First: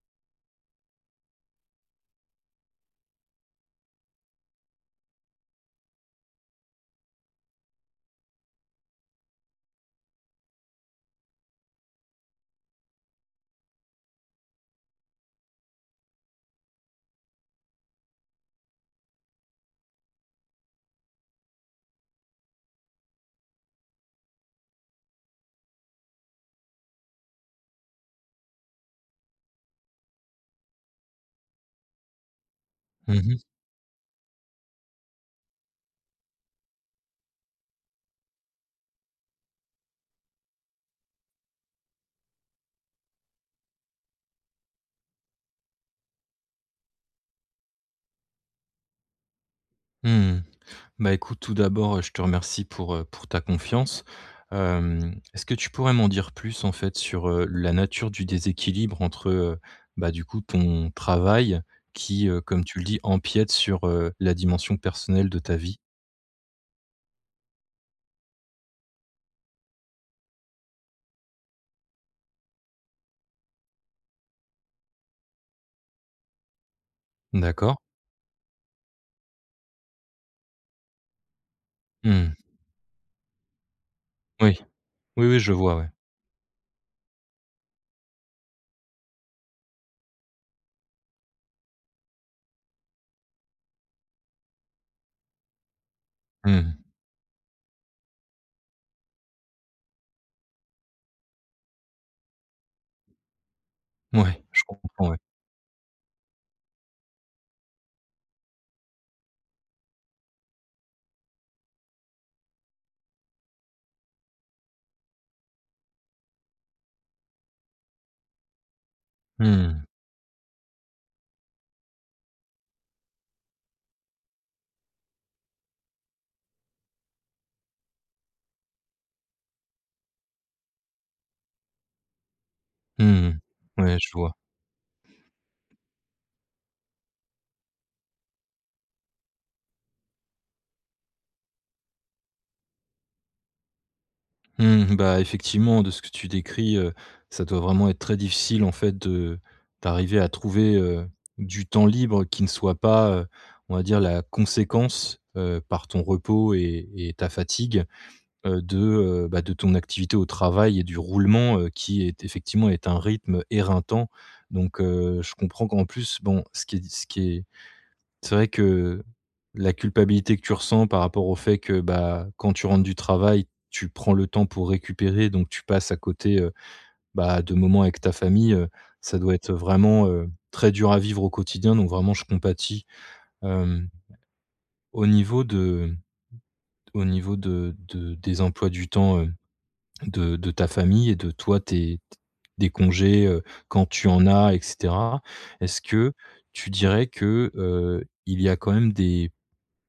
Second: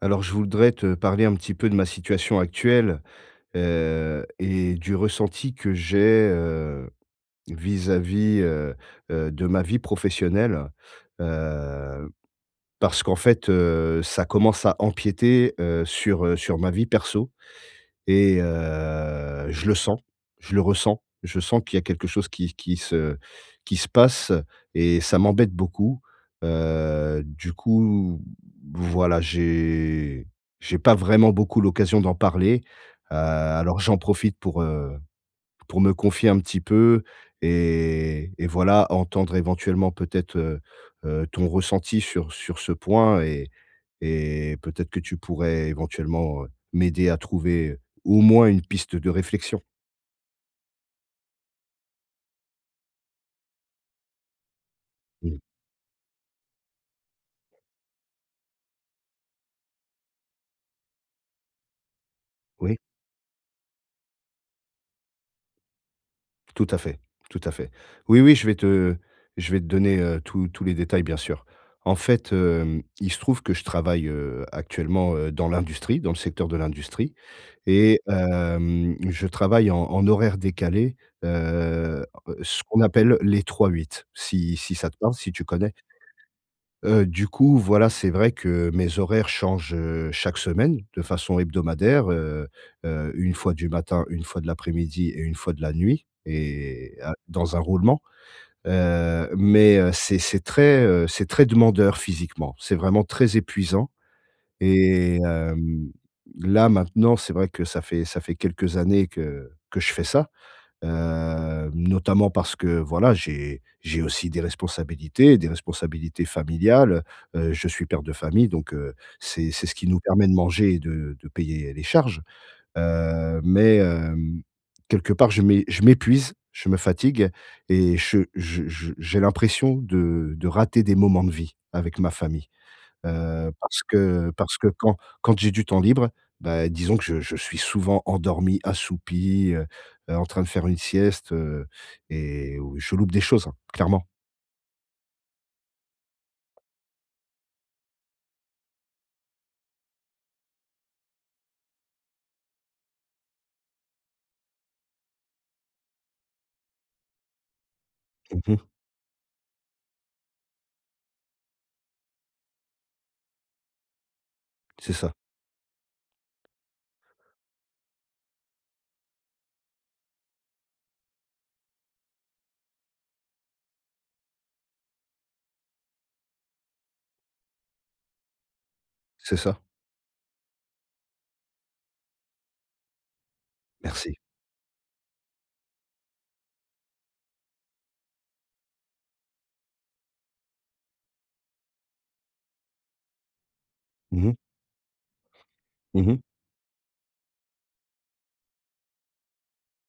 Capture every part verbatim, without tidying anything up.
Alors, je voudrais te parler un petit peu de ma situation actuelle, heu et du ressenti que j'ai, heu, vis-à-vis, heu, heu, de ma vie professionnelle. Heu, parce qu'en fait, heu, ça commence à empiéter, heu, sur, heu, sur ma vie perso et heu, je le sens, je le ressens, je sens qu'il y a quelque chose qui qui se qui se passe et ça m'embête beaucoup. Heu, du coup, voilà, j'ai j'ai pas vraiment beaucoup l'occasion d'en parler, heu, Mmh mh. alors j'en profite pour, heu, p pour me confier un petit peu et et voilà, entendre, éventuellement, peut-être, heu, heu, ton ressenti sur sur ce point et et peut-être que tu pourrais, éventuellement, heu, m'aider à trouver au moins une piste de réflexion. Mmh, bah, écoute, tout d'abord, heu, je te remercie pour, heu, pour ta confiance. Hem, Mmh. est-ce que tu pourrais m'en dire plus, en fait, sur, heu, la nature du déséquilibre entre, heu bah, du coup ton travail, qui, heu, comme Oui. tu le dis, empiète sur, heu, la dimension personnelle de ta vie? Tout à fait, tout à fait. Oui, oui, je vais te je vais te donner, heu, tous tous les détails, bien sûr. En fait, hem, il se trouve que je travaille, heu, actuellement, heu, dans l'industrie, dans le secteur de l'industrie D'accord. et hem, je travaille en en horaires décalées, heu, Mmh. ce qu'on appelle les trois-huit si Oui. si ça te parle, Oui, si oui, tu je connais? vois, ouais. Heu, du coup, voilà, c'est vrai que mes horaires changent, heu, chaque semaine de façon hebdomadaire, heu, heu, une fois du matin, une fois de l'après-midi et une fois de la nuit Mmh mh. et heu, dans un roulement, heu, mais heu, c'est c'est très, heu, c'est très demandeur, physiquement. C'est vraiment très épuisant Mouais, je comprends, et ouais. hem, là, maintenant, c'est vrai que ça fait ça fait quelques années que que je fais ça, hem, notamment parce que voilà, j'ai j'ai aussi des responsabilités des responsabilités familiales, heu, heu, je suis père de famille, donc Mmh c'est c'est ce qui mh. nous permet de manger et de de payer les charges. Heu mais hem, quelque part je m'é je m'épuise, je me fatigue et che je je j'ai l'impression de de rater des moments de vie avec ma famille, Mmh heu, mh, parce ouais, je que vois. parce que, quand quand j'ai du temps libre, bah, disons que je je suis souvent endormi, assoupi, heu, heu, en train de faire une sieste, heu, et ou je loupe des choses, hein, clairement! Mmh. Bah, effectivement, de ce que tu décris, heu, ça doit vraiment être très difficile, en fait, de d'arriver à trouver, heu, du temps libre qui ne soit pas, heu, on va dire, la conséquence, heu, par ton repos et et ta fatigue, Mmh heu, mh. de, heu, bah, de ton activité au travail et du roulement, heu, qui est effectivement est un rythme éreintant. Donc C'est ça. heu, je comprends qu'en plus, bon, ce qui est ce qui est c'est vrai que la culpabilité que tu ressens par rapport au fait que, bah, quand tu rentres du travail, tu prends le temps pour récupérer, donc tu passes à côté, heu, bah, de moments avec ta famille, heu, ça doit C'est être ça. vraiment, heu, très dur à vivre au quotidien. Donc, vraiment, je compatis. Hem, Merci. au niveau de au niveau de de des emplois du temps, heu, de de ta famille et de toi, tes, t des congés, quand tu Mmh en mh. as et cetera. Est-ce Mmh que mh. tu dirais que, heu, il y a quand même des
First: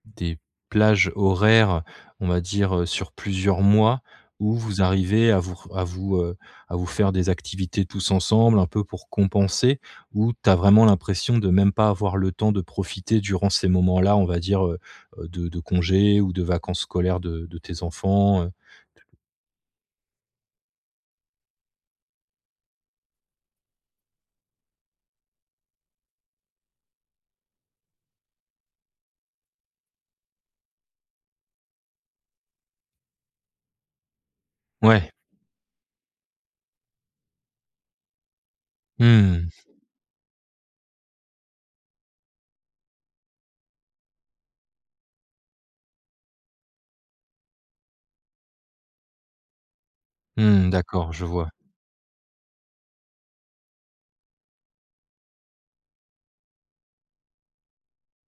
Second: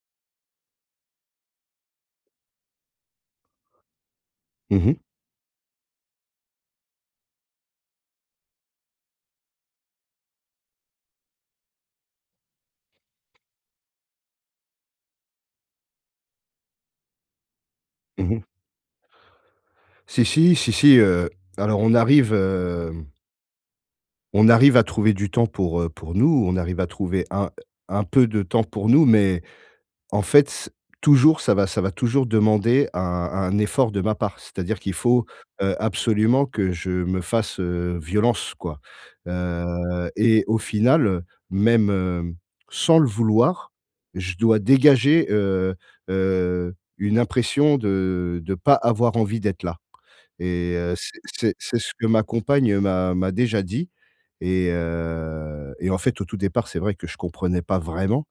des plages horaires, on va dire, heu, sur plusieurs mois, où vous Mmh mh. arrivez à vous r à vous, heu, à vous faire des activités tous ensemble, un peu pour compenser? Ou tu as vraiment l'impression de même pas avoir le temps de profiter durant ces moments-là, on va dire, heu heu, de de congés ou de vacances scolaires de de tes Mmh mh. enfants, heu? Si si, si si, heu, alors on arrive, hem on arrive à trouver du temps pour, heu, pour nous. On arrive à trouver un un peu de temps pour nous, mais, en fait, c'est toujours ça va ça va toujours demander un un effort de ma part. C'est-à-dire qu'il Ouais. faut, heu, absolument que je me fasse, heu, violence, quoi. Mmh mh. Heu et au final, heu, même, hem, sans le vouloir, je dois dégager, heu heu, une impression de de pas avoir envie d'être là. Mmh mh. Et heu, D'accord, c'est je vois. c'est c'est ce que ma compagne m'a m'a déjà dit. Et heu, et en fait, au tout départ, c'est vrai que je comprenais pas vraiment.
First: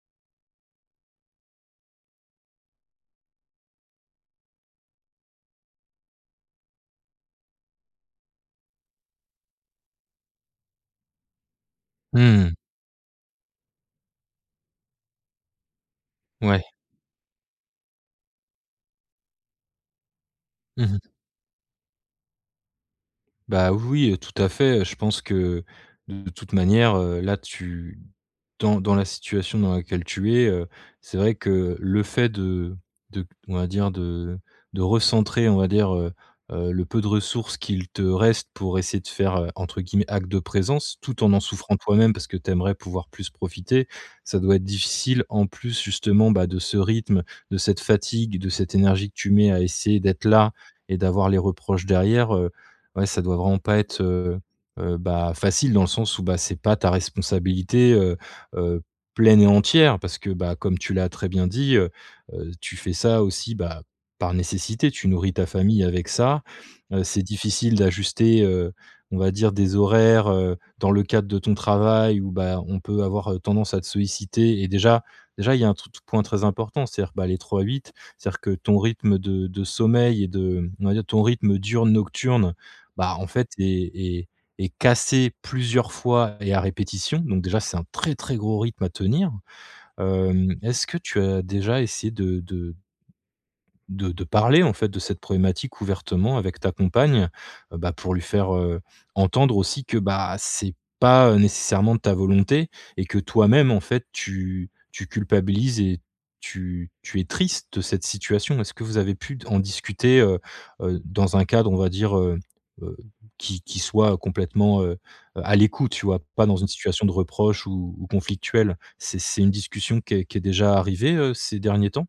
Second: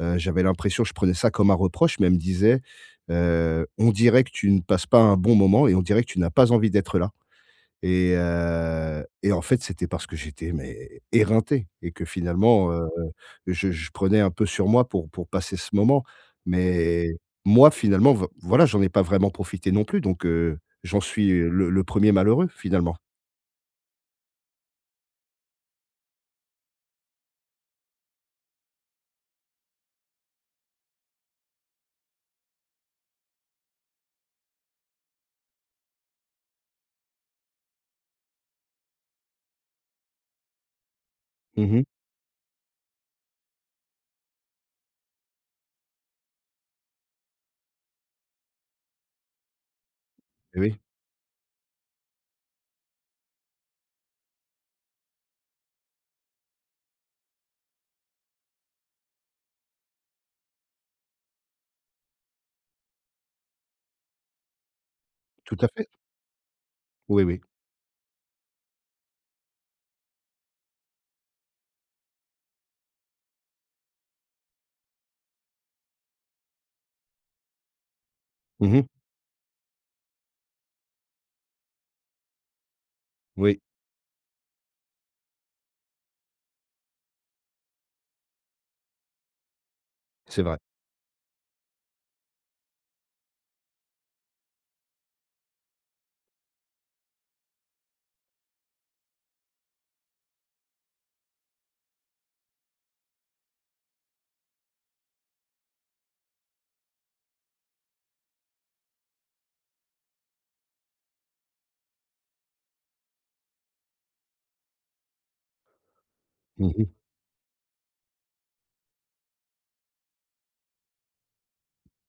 Heu, j'avais l'impression je prenais ça comme un reproche. Mais elle me disait: «Heu, on dirait que tu ne passes pas un bon moment et on dirait que tu n'as pas envie d'être là». Et heu, et en fait, c'était parce que j'étais, mais, éreinté et que, Mmh mh. finalement, heu, je je prenais un peu sur moi pour pour passer ce moment. Ouais. Mais moi, finalement, voi voilà, j'en ai pas vraiment profité non plus donc heu, Mmh j'en mh. suis le le premier malheureux, finalement. Bah, oui oui, tout à fait. Je pense que, de toute manière, heu, là, tu dans dans la situation dans laquelle tu es, heu, c'est vrai que le fait de de on va dire, de de recentrer, on va dire, heu heu, le peu de ressources qu'il te reste pour essayer de faire, heu, entre guillemets, «acte de présence» tout en en Mmh souffrant mh. toi-même parce que tu aimerais pouvoir plus profiter, ça doit être difficile. En plus, justement, bah, de ce rythme, de cette fatigue, de cette énergie que tu mets à essayer d'être là Et oui. et d'avoir les reproches derrière, heu. Ouais, ça doit vraiment pas être, heu heu, bah, facile, dans le sens où, bah, c'est pas ta responsabilité, heu heu, pleine et entière parce que, bah, comme tu l'as très bien dit, heu heu, tu fais ça aussi, bah, par nécessité. Tu nourris ta Tout à famille fait. avec ça. Heu, c'est Oui, oui. difficile d'ajuster, heu, on va dire des horaires, heu, dans le cadre de ton travail, où, bah, on peut avoir tendance à te solliciter et déjà déjà il y a un [unintelligible] point très important, c'est-à-dire, bah, les trois-huit. C'est-à-dire que Mmh ton mh. rythme de de sommeil et de, on va dire, ton rythme diurne-nocturne, bah, en fait, Oui. est est est cassé plusieurs fois et à répétition. Donc, déjà c'est un très, très gros rythme à tenir. C'est Hem, vrai. est-ce que tu as déjà essayé de de de de parler, en fait, de cette problématique ouvertement avec ta compagne? Bah, pour lui faire, heu, entendre aussi que, bah, c'est pas, heu, nécessairement de ta volonté et que toi-même, en fait, tu tu culpabilises et tu tu es triste de cette situation. Est-ce que vous avez pu d en discuter, heu heu, dans un cadre, on va dire, heu heu, qui qui soit complètement, heu heu, à l'écoute, tu vois? Pas dans une Mmh mh. situation de reproche ou ou conflictuelle. C'est c'est une discussion qui est qui est déjà arrivée, heu, ces derniers temps?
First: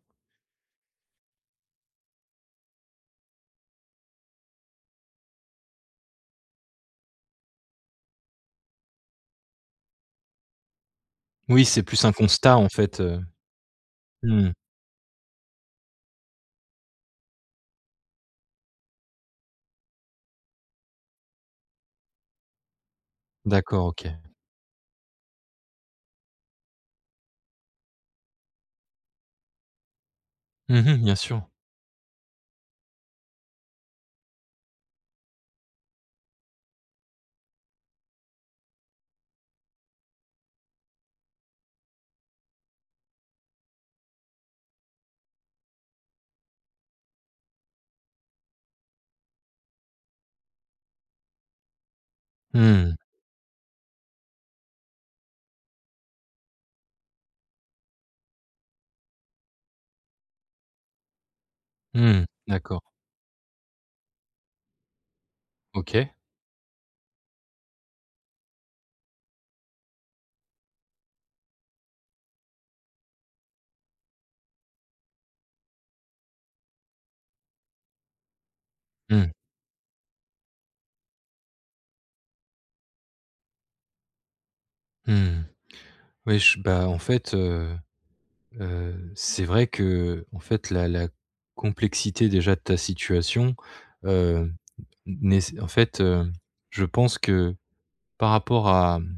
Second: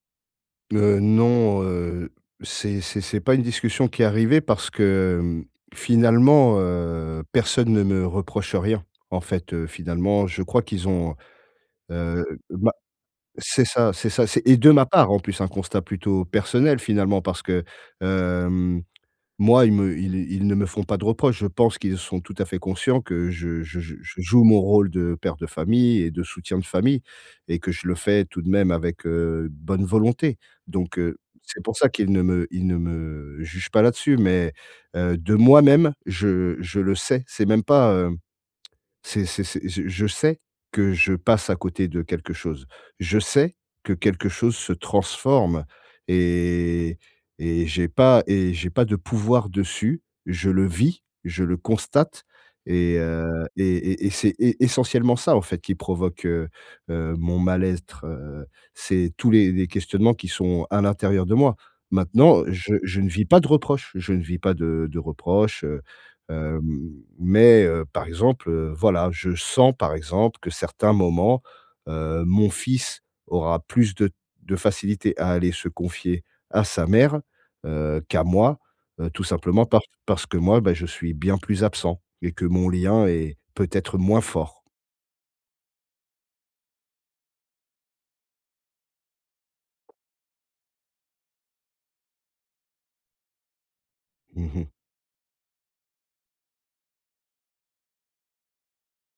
Heu, non, heu, c'est c'est c'est pas une discussion qui est arrivée parce que, mmh, finalement, heu, personne ne me reproche rien. En fait, heu, finalement, je crois qu'ils ont, Oui, c'est plus un heu, constat, en bah, fait, heu, c'est ça c'est ça, mmh c'est mh. et de ma part, en plus, un constat plutôt personnel, finalement. Parce que, hem, moi, ils me ils ils ne me font pas de reproches. Je pense qu'ils sont tout à fait conscients que je je D'accord, je OK. je joue mon rôle de père de famille et de soutien de famille et que je le fais tout de même avec, heu, bonne volonté. Mmh mh. Donc Bien heu, sûr. c'est pour ça qu'ils ne me ils ne me jugent pas là-dessus. Mais, heu, de moi-même, je je le sais. C'est même pas, heu c'est c'est c'est je je sais que je passe à côté de quelque chose. Je sais que quelque chose se transforme et et et j'ai pas et j'ai pas de pouvoir dessus. Je le vis. Je le constate Mmh mh. et heu, et et et c'est et c'est essentiellement ça, en fait, qui provoque, heu heu, mon mal-être, heu. C'est tous les les questionnements qui sont à l'intérieur de moi. Mmh mh. Maintenant, je D'accord. je ne vis pas de reproches, je ne vis pas de de reproches, heu, OK. hem, mais, heu, par exemple, heu, voilà, je sens, par exemple, que certains moments, heu, mon fils aura plus de de facilité à aller se confier à sa mère, heu, qu'à moi, heu, tout Mmh. simplement par parce que moi, bah, je suis bien plus absent et que mon lien est peut-être moins fort. Mmh. Oui, j bah, en fait, heu heu, c'est vrai que, heu, en fait, la la complexité, déjà, de ta situation, heu, Mmh mh. nés en fait, heu, je pense que, par rapport à, mmh,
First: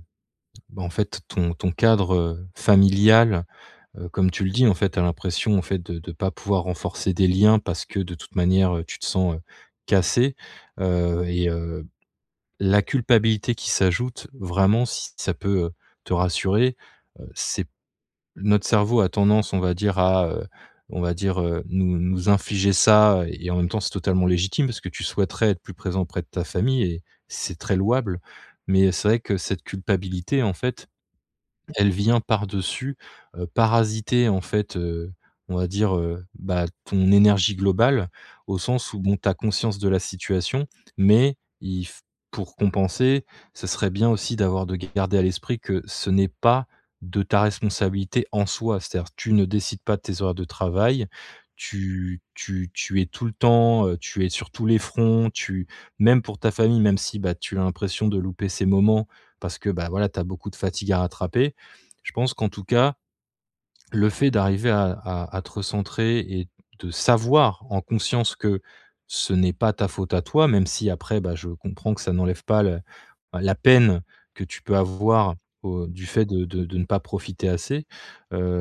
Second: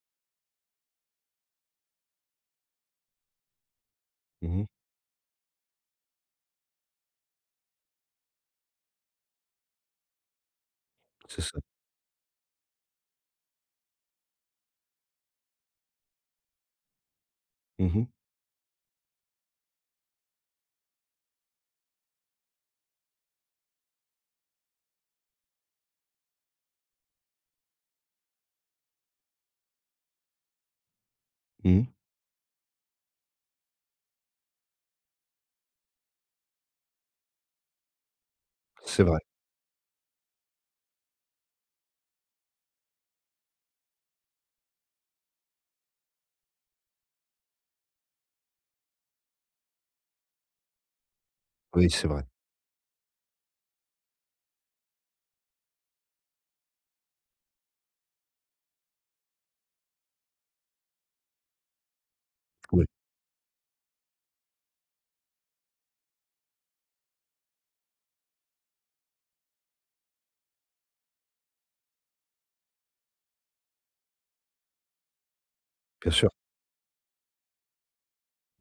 bah, en fait, ton ton cadre familial, heu, comme tu le Mmh dis, mh. en fait, tu as l'impression, en fait, de de pas pouvoir renforcer des liens, parce que, de toute manière, heu, tu te sens, heu, cassé, heu, C'est et ça. heu, la culpabilité qui s'ajoute, vraiment, si ça peut, heu, te rassurer, heu, c'est Mmh mh. notre cerveau a tendance, on va dire à, heu, on va dire, heu, nous nous infliger ça et en même temps c'est totalement légitime, parce que tu souhaiterais être plus présent auprès de ta famille et c'est très louable, mais c'est vrai que cette culpabilité, en fait, Mmh. elle vient par-dessus, heu, parasiter, en fait, heu, on va dire, heu, bah, ton énergie globale, au sens où, C'est bon, vrai. tu as conscience de la situation, mais il f pour compenser, ce serait bien aussi d'avoir de garder à l'esprit que ce n'est pas de ta responsabilité, en soi. C'est-à-dire tu ne décides pas de tes horaires de travail, Oui, c'est tu vrai. tu tu es tout le temps, heu, tu es sur tous les fronts, tu même pour ta famille, même si, beh, tu as l'impression de louper ces moments, parce que, bah, voilà, tu as beaucoup de fatigue à rattraper, je pense qu'en tout Oui. cas, le fait d'arriver à à à te recentrer et de savoir, en conscience, que ce n'est pas ta faute à toi, même si après, bah, je comprends que ça n'enlève pas le, heu, la peine que tu peux avoir au du Bien fait sûr. de de de ne pas profiter assez.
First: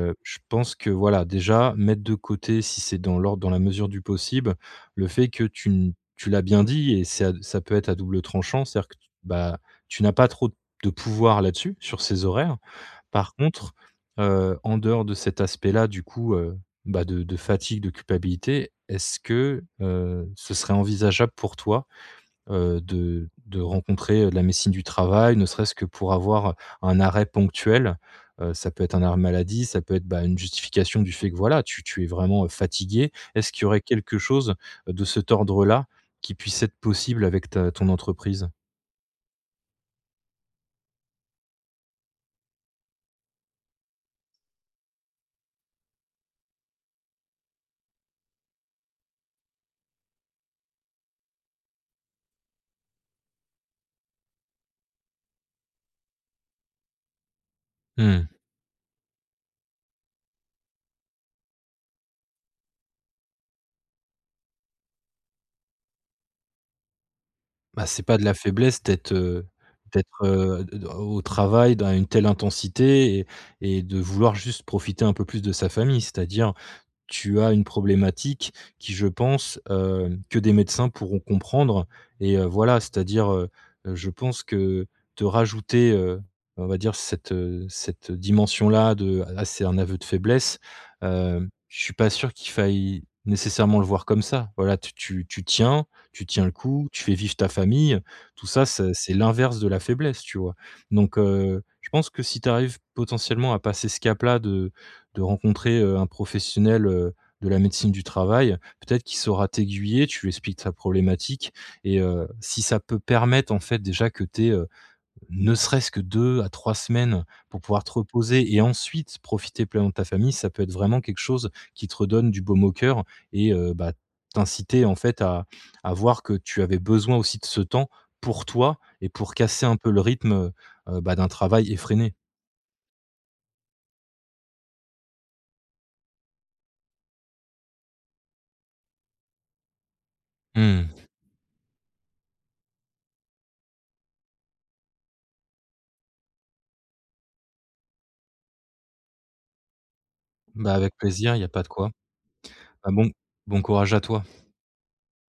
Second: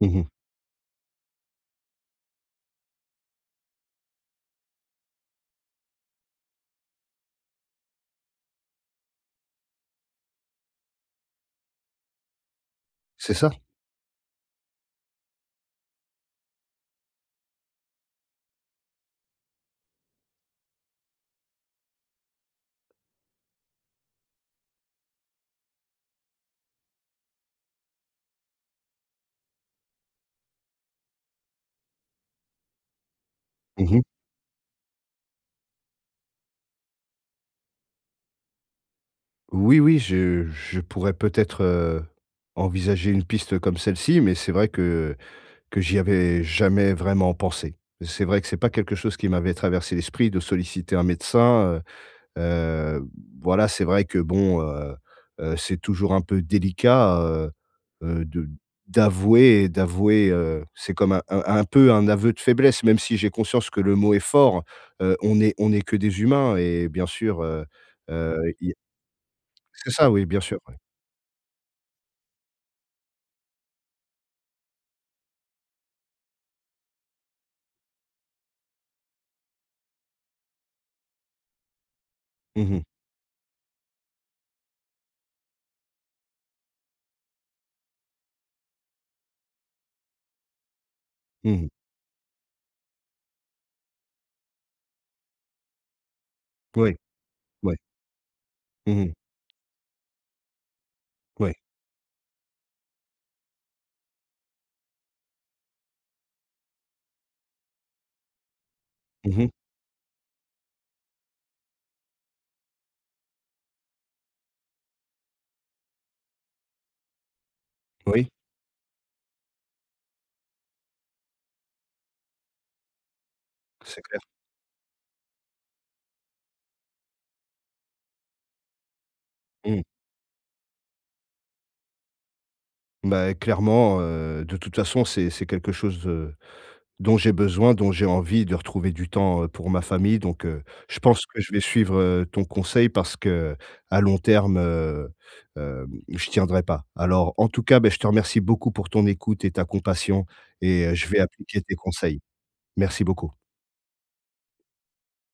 Mmh mh. je pense que, voilà, déjà mettre de côté, si c'est dans l'ordre dans la mesure du possible, le fait que tu n tu l'as bien dit, et ça ça peut être à double tranchant, c'est-à-dire que tu, bah, tu n'as pas trop de pouvoir là-dessus, sur ces horaires. Par C'est ça! contre, heu, en dehors de cet aspect-là, du coup, heu, bah, de de fatigue, de culpabilité, est-ce que, heu, ce serait envisageable, pour toi, heu, de de rencontrer, heu, la médecine du travail, ne serait-ce que pour avoir un arrêt ponctuel, heu, ça peut être un arrêt maladie, ça peut être, bah, une justification du fait que voilà, tu tu es vraiment, heu, fatigué? Est-ce qu'il y aurait Mmh mh. quelque chose de cet ordre-là qui puisse être possible avec ta ton entreprise? Oui, oui, je je pourrais peut-être, heu, envisager une piste comme celle-ci, mais c'est vrai que que j'y avais jamais vraiment pensé. C'est vrai que c'est pas quelque chose qui m'avait traversé l'esprit, de solliciter un médecin, heu heu, voilà. C'est vrai que bon, heu heu, c'est toujours un peu délicat, heu heu, Mmh. de d'avouer, et d'avouer, heu, c'est comme un un un peu un aveu de faiblesse, même si j'ai conscience que le mot est fort. Heu, on est on est que des humains, et bien sûr, heu Bah, c'est pas de la heu, il y a faiblesse d'être, heu, c'est ça, d'être, oui, bien sûr, heu, ouais. d au au travail dans une telle intensité et et de vouloir juste profiter un peu plus de sa famille. C'est-à-dire tu as une problématique qui, je pense, heu, que des médecins pourront comprendre et heu, Mmh voilà mh. c'est-à-dire, heu heu, je pense que te rajouter, heu, on va dire, cette, heu, cette dimension-là de: «Ah, c'est un aveu de faiblesse», hem, Mmh mh. je suis pas sûr qu'il faille nécessairement le voir comme ça. Voilà, tu tu tu tiens tu tiens le coup, Oui. tu fais vivre ta Ouais. famille, tout ça, c'est Mmh c'est mh. l'inverse de la faiblesse, tu vois? Donc Ouais. heu, je pense que si tu arrives potentiellement à passer ce cap-là, de de rencontrer, heu, un professionnel, heu, de la médecine du travail, peut-être qu'il Mmh saura mh. t'aiguiller. Tu lui expliques ta problématique et heu, si ça peut permettre, en fait, déjà que tu aies, heu, ne serait-ce que deux à trois semaines pour pouvoir te Oui. reposer et ensuite profiter pleinement de ta famille, ça peut être vraiment quelque chose qui te redonne du baume au cœur et heu, bah, C'est clair. t'inciter, en fait, à à voir que tu avais besoin aussi de ce temps, pour toi et pour casser un Mmh. peu le rythme, heu heu, bah, d'un travail effréné. Beh, clairement, heu, de toute façon, c'est c'est quelque chose, heu, dont j'ai besoin, dont j'ai envie, de retrouver du temps, heu, pour ma famille, donc heu, je Mmh. pense que je vais suivre, heu, ton conseil parce qu'à long terme, heu, hem, je tiendrai pas. Alors, en tout cas, beh, je te remercie beaucoup pour ton écoute et ta compassion Bah, et heu, avec je vais plaisir, il y a appliquer pas de tes quoi. conseils. Ben, Merci bon beaucoup! bon courage à toi.